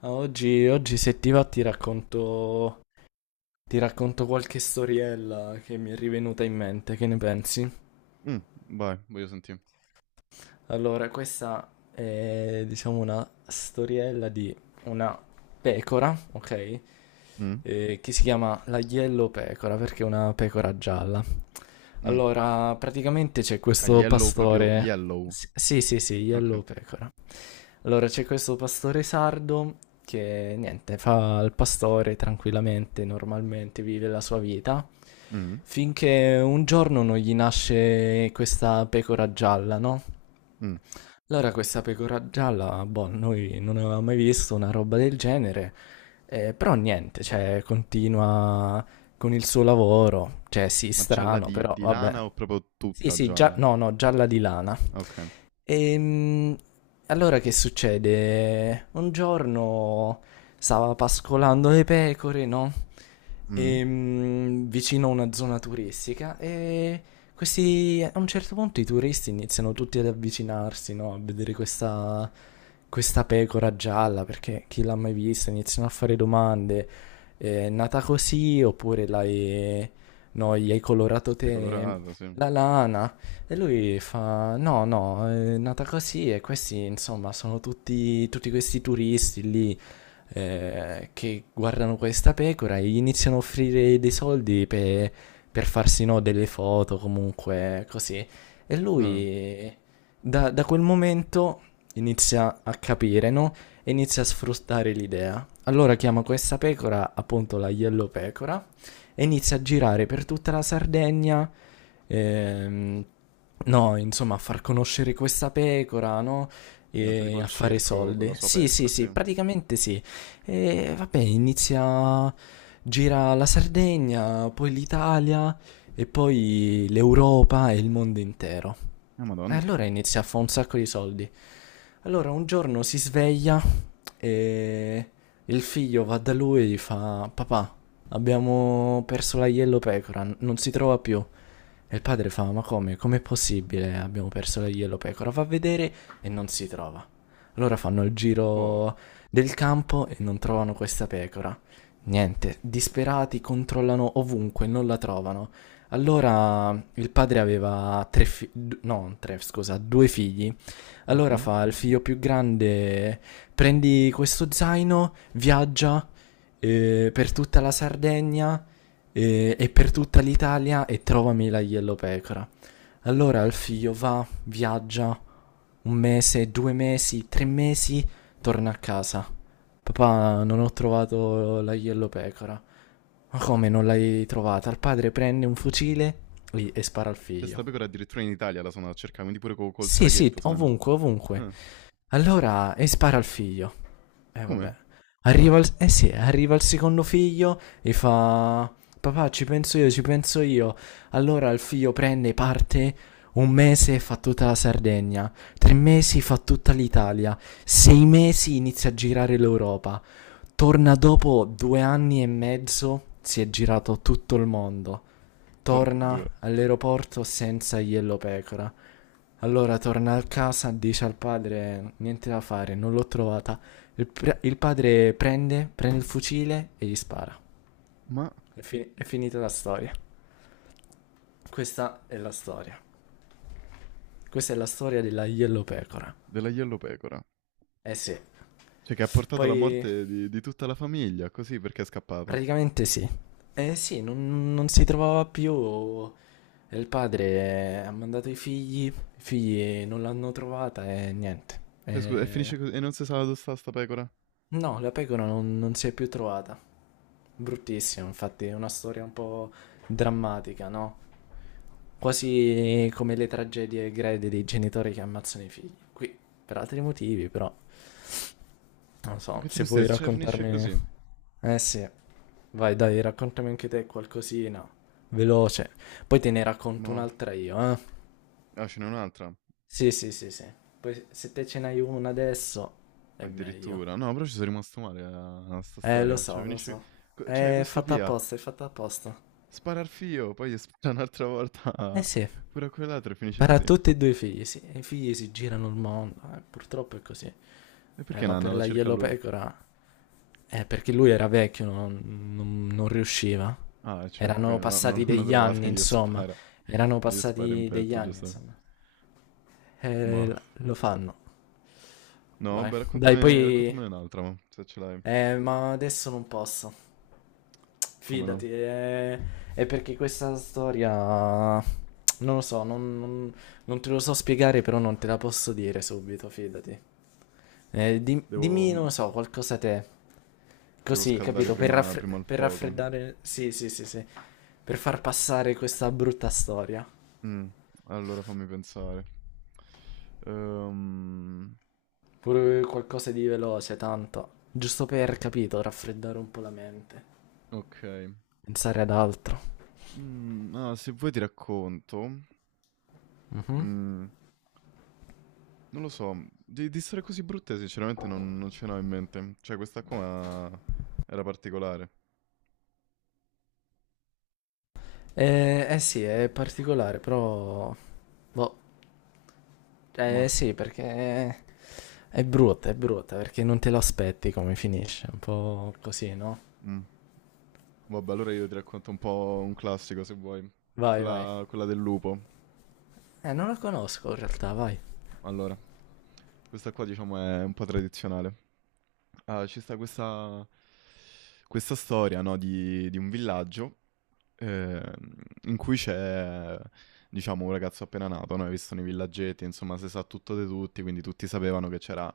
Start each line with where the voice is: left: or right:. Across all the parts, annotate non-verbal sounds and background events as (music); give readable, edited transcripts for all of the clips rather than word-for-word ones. left: Ah, Oggi se ti va ti racconto qualche storiella che mi è rivenuta in mente, che ne pensi?
right: Mh, vai, voglio senti
left: Allora, questa è diciamo una storiella di una pecora, ok?
right: Mh,
left: Che si chiama la Yellow Pecora perché è una pecora gialla.
right: mh.
left: Allora, praticamente c'è
right: A
left: questo
right: yellow proprio
left: pastore.
right: yellow?
left: Sì, sì, sì, Yellow
right: Okay.
left: Pecora. Allora, c'è questo pastore sardo che niente, fa il pastore tranquillamente, normalmente vive la sua vita,
right: Mh,
left: finché un giorno non gli nasce questa pecora gialla, no?
right: mh.
left: Allora, questa pecora gialla, boh, noi non avevamo mai visto una roba del genere, però niente, cioè, continua con il suo lavoro, cioè, sì,
right: Ma gialla
left: strano,
right: di
left: però
right: di
left: vabbè.
right: lana o proprio
left: Sì,
right: tutta
left: sì,
right: gialla?
left: no, no, gialla di lana.
right: Okay.
left: Ehm, allora che succede? Un giorno stava pascolando le pecore, no?
right: Mh.
left: Vicino a una zona turistica e questi, a un certo punto i turisti iniziano tutti ad avvicinarsi, no? A vedere questa pecora gialla, perché chi l'ha mai vista? Iniziano a fare domande. È nata così oppure l'hai, no, gli hai colorato
right: L'hai
left: te?
right: colorata, sì.
left: La lana. E lui fa: No, no, è nata così. E questi, insomma, sono tutti questi turisti lì che guardano questa pecora e gli iniziano a offrire dei soldi per farsi, no, delle foto, comunque, così. E
right: Ah,
left: lui, da quel momento, inizia a capire, no? E inizia a sfruttare l'idea. Allora chiama questa pecora appunto la Yellow Pecora e inizia a girare per tutta la Sardegna. ehm, no, insomma, a far conoscere questa pecora, no?
right: diventa tipo
left: E
right: il
left: a fare
right: circo con la
left: soldi.
right: sua
left: Sì, sì,
right: pecora, sì.
left: sì, praticamente sì. E vabbè, inizia. Gira la Sardegna, poi l'Italia e poi l'Europa e il mondo intero.
right: Ah,
left: E
right: madonna.
left: allora inizia a fare un sacco di soldi. Allora un giorno si sveglia e il figlio va da lui e gli fa: Papà, abbiamo perso la Yellow Pecora, non si trova più. E il padre fa: Ma come? Com'è possibile? Abbiamo perso la Yellow Pecora. Va a vedere e non si trova. Allora fanno il
right: Oh.
left: giro del campo e non trovano questa pecora. Niente, disperati controllano ovunque, non la trovano. Allora il padre aveva tre figli, no, tre, scusa, due figli allora
right: Mh-mh.
left: fa il figlio più grande, prendi questo zaino, viaggia per tutta la Sardegna e per tutta l'Italia e trovami la yellowpecora. Allora il figlio va, viaggia un mese, 2 mesi, 3 mesi, torna a casa. Papà, non ho trovato la yellowpecora. Ma come non l'hai trovata? Il padre prende un fucile lì, e spara al
right: C'è 'sta
left: figlio.
right: pecora addirittura in Italia la sono andata a cercà, quindi pure co col
left: Sì, sì,
right: traghetto se n'è andata.
left: ovunque, ovunque.
right: Ah,
left: Allora, e spara al figlio. Eh vabbè.
right: come?
left: Eh sì, arriva il secondo figlio e fa... Papà, ci penso io, ci penso io. Allora il figlio prende parte, un mese fa tutta la Sardegna, 3 mesi fa tutta l'Italia, 6 mesi inizia a girare l'Europa, torna dopo 2 anni e mezzo, si è girato tutto il mondo,
right: Porco 2.
left: torna all'aeroporto senza Yellow Pecora, allora torna a casa, dice al padre: Niente da fare, non l'ho trovata. Il padre prende il fucile e gli spara.
right: Ma
left: È finita la storia. Questa è la storia. Questa è la storia della Yellow Pecora.
right: della yellow pecora.
left: Eh sì.
right: Cioè che ha portato alla
left: Poi,
right: morte di tutta la famiglia, così perché è scappata.
left: praticamente sì. Eh sì, non si trovava più. E il padre ha mandato i figli. I figli non l'hanno trovata e niente.
right: Cioè, scusa, e finisce così, e non si sa dove sta pecora.
left: No, la pecora non si è più trovata. Bruttissima, infatti, è una storia un po' drammatica, no? Quasi come le tragedie greche dei genitori che ammazzano i figli. Qui, per altri motivi, però, non
right: Ma
left: so,
right: che
left: se vuoi
right: tristezza, cioè finisce
left: raccontarmi...
right: così.
left: Eh sì, vai dai, raccontami anche te qualcosina, veloce. Poi te ne racconto
right: Ma
left: un'altra io, eh?
right: ah, ce n'è un'altra,
left: Sì, sì, sì, sì. Poi se te ce n'hai una adesso, è meglio.
right: addirittura. No, però ci sono rimasto male a, a sta
left: Lo
right: storia. Cioè
left: so, lo
right: finisce...
left: so.
right: cioè
left: È
right: questo
left: fatta
right: Pia
left: apposta, è fatta apposta.
right: spara al fio, poi gli (laughs) spara un'altra volta
left: Eh sì,
right: pure a quell'altro e finisce
left: per
right: così. E
left: tutti e due i figli, sì. I figli si girano il mondo, purtroppo è così.
right: perché
left: Ma
right: Nanna
left: per
right: la
left: la
right: cerca
left: Yellow
right: lui?
left: Pecora, perché lui era vecchio, non riusciva.
right: Ah, certo,
left: Erano
right: quindi non, non
left: passati
right: l'hanno
left: degli anni,
right: trovata, gli
left: insomma.
right: spara.
left: Erano
right: Gli spara in
left: passati degli
right: petto,
left: anni,
right: giusto?
left: insomma.
right: Ma...
left: Lo fanno,
right: No,
left: vai.
right: beh,
left: Dai,
right: raccontami,
left: poi...
right: raccontamene un'altra, ma se ce l'hai.
left: Ma adesso non posso.
right: Come no?
left: Fidati, è perché questa storia... Non lo so, non te lo so spiegare, però non te la posso dire subito, fidati.
right: Devo,
left: Dimmi, non lo so, qualcosa te.
right: devo
left: Così,
right: scaldare
left: capito? Per,
right: prima,
left: raffre-
right: prima il
left: per
right: fuoco.
left: raffreddare. Sì, sì, sì, sì. Per far passare questa brutta storia.
right: Mm, allora fammi pensare. Ehm,
left: Pure qualcosa di veloce, tanto. Giusto per, capito, raffreddare un po' la mente.
right: ok.
left: Pensare ad altro.
right: Mm, ah, se vuoi ti racconto.
left: Mhm.
right: Mm, non lo so, di storie così brutte sinceramente non, non ce n'ho in mente. Cioè questa qua era particolare.
left: Eh sì, è particolare, però... Boh,
right: Ma...
left: eh sì, perché è brutta, perché non te lo aspetti come finisce, un po' così, no?
right: mm. Vabbè, allora io ti racconto un po' un classico se vuoi.
left: Vai, vai.
right: Quella, quella del lupo.
left: Non la conosco in realtà, vai.
right: Allora, questa qua diciamo è un po' tradizionale. Ah, ci sta questa, questa storia, no, di un villaggio eh, in cui c'è, diciamo, un ragazzo appena nato, no? Hai visto nei villaggetti, insomma, si sa tutto di tutti, quindi tutti sapevano che c'era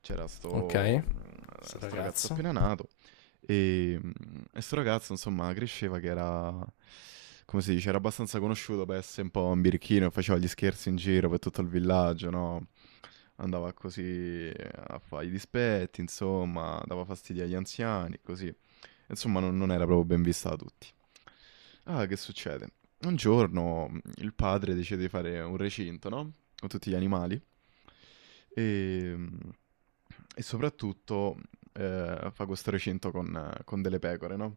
right: c'era sto,
left: Ok. Questo
right: sto ragazzo
left: ragazzo.
right: appena nato e, mh, e sto ragazzo insomma cresceva che era, come si dice, era abbastanza conosciuto per essere un po' un birichino, faceva gli scherzi in giro per tutto il villaggio, no? Andava così a fare i dispetti, insomma, dava fastidio agli anziani, così. Insomma, non, non era proprio ben vista da tutti. Ah, che succede? Un giorno il padre decide di fare un recinto, no? Con tutti gli animali. E, mh, e soprattutto fa questo recinto con delle pecore, no?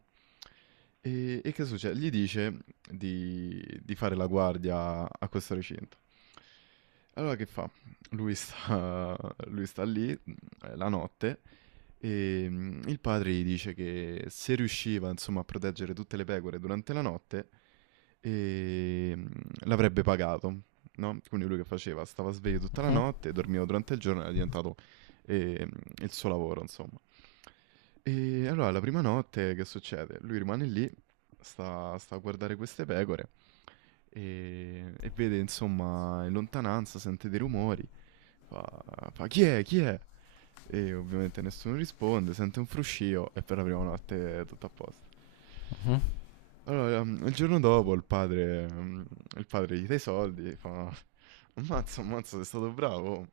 right: E che succede? Gli dice di fare la guardia a questo recinto. Allora che fa? Lui sta, (laughs) lui sta lì la notte e mm, il padre gli dice che se riusciva, insomma, a proteggere tutte le pecore durante la notte, mm, l'avrebbe pagato, no? Quindi lui che faceva? Stava sveglio tutta la
left: Mhm,
right: notte, dormiva durante il giorno, era diventato mm, il suo lavoro, insomma. E allora la prima notte che succede? Lui rimane lì, sta, sta a guardare queste pecore e vede insomma in lontananza, sente dei rumori. Fa, fa, chi è? Chi è? E ovviamente nessuno risponde, sente un fruscio e per la prima notte è tutto a posto.
left: mhm,
right: Allora, mm, il giorno dopo il padre, mm, il padre gli dà i soldi, fa, ammazza, ammazza, sei stato bravo.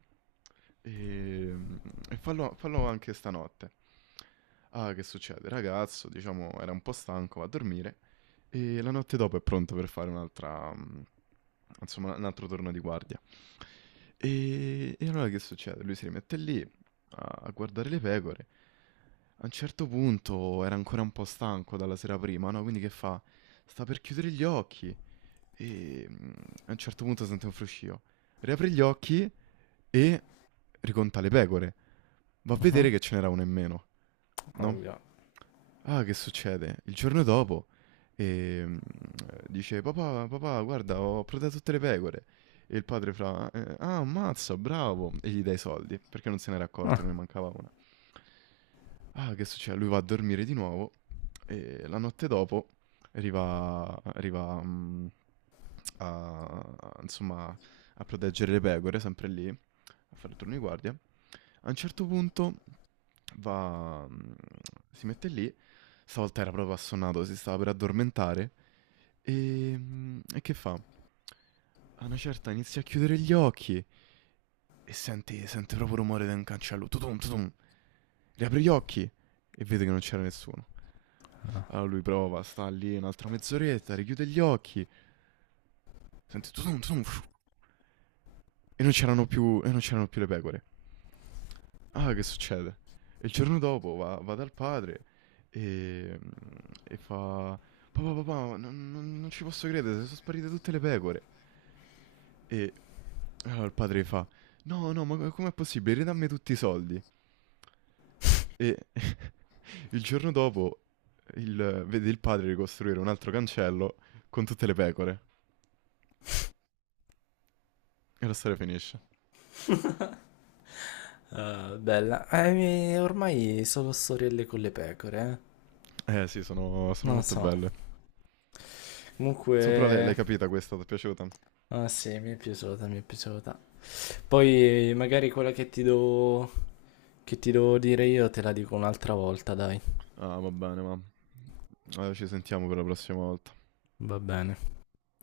right: E, mm, e fallo, fallo anche stanotte. Ah, che succede? Il ragazzo, diciamo, era un po' stanco, va a dormire e la notte dopo è pronto per fare un'altra, mm, insomma, un altro turno di guardia. E allora che succede? Lui si rimette lì a a guardare le pecore. A un certo punto era ancora un po' stanco dalla sera prima, no? Quindi che fa? Sta per chiudere gli occhi e mm, a un certo punto sente un fruscio. Riapre gli occhi e riconta le pecore. Va a
left: mhm.
right: vedere che ce n'era una in meno, no?
left: Ovvio.
right: Ah, che succede? Il giorno dopo ehm, dice: Papà, papà, guarda, ho protetto tutte le pecore. E il padre fa: ah, ammazza, bravo!" E gli dai i soldi perché non se n'era accorto che
left: Ah.
right: ne
left: (laughs)
right: mancava una. Ah, che succede? Lui va a dormire di nuovo e la notte dopo arriva, arriva mm, a, insomma, a proteggere le pecore, sempre lì, a fare il turno di guardia. A un certo punto va, mm, si mette lì, stavolta era proprio assonnato, si stava per addormentare e, mm, e che fa? A una certa inizia a chiudere gli occhi e sente, sente proprio il rumore da un cancello, tutum, tutum, riapre gli occhi e vede che non c'era nessuno. Allora lui prova, sta lì un'altra mezz'oretta, richiude gli occhi, sente tutum, tutum, fiu, e non c'erano più, e non c'erano più le pecore. Ah, che succede? E il giorno dopo va, va dal padre e, e fa: Papà, papà, non, non ci posso credere, sono sparite tutte le pecore. E allora il padre fa: No, no, ma com'è possibile? Ridammi tutti i soldi. E (laughs) il giorno dopo vede il padre ricostruire un altro cancello con tutte le pecore. E la storia finisce.
left: Bella. Ormai solo storielle con le pecore, eh.
right: Eh sì, sono, sono
left: Non lo
right: molto belle.
left: so.
right: So, però l'hai
left: Comunque...
right: capita questa, ti è piaciuta?
left: Ah sì, mi è piaciuta, mi è piaciuta. Poi magari quella che ti do... che ti devo dire io te la dico un'altra volta, dai.
right: Ah, va bene, ma ci sentiamo per la prossima volta.
left: Va bene.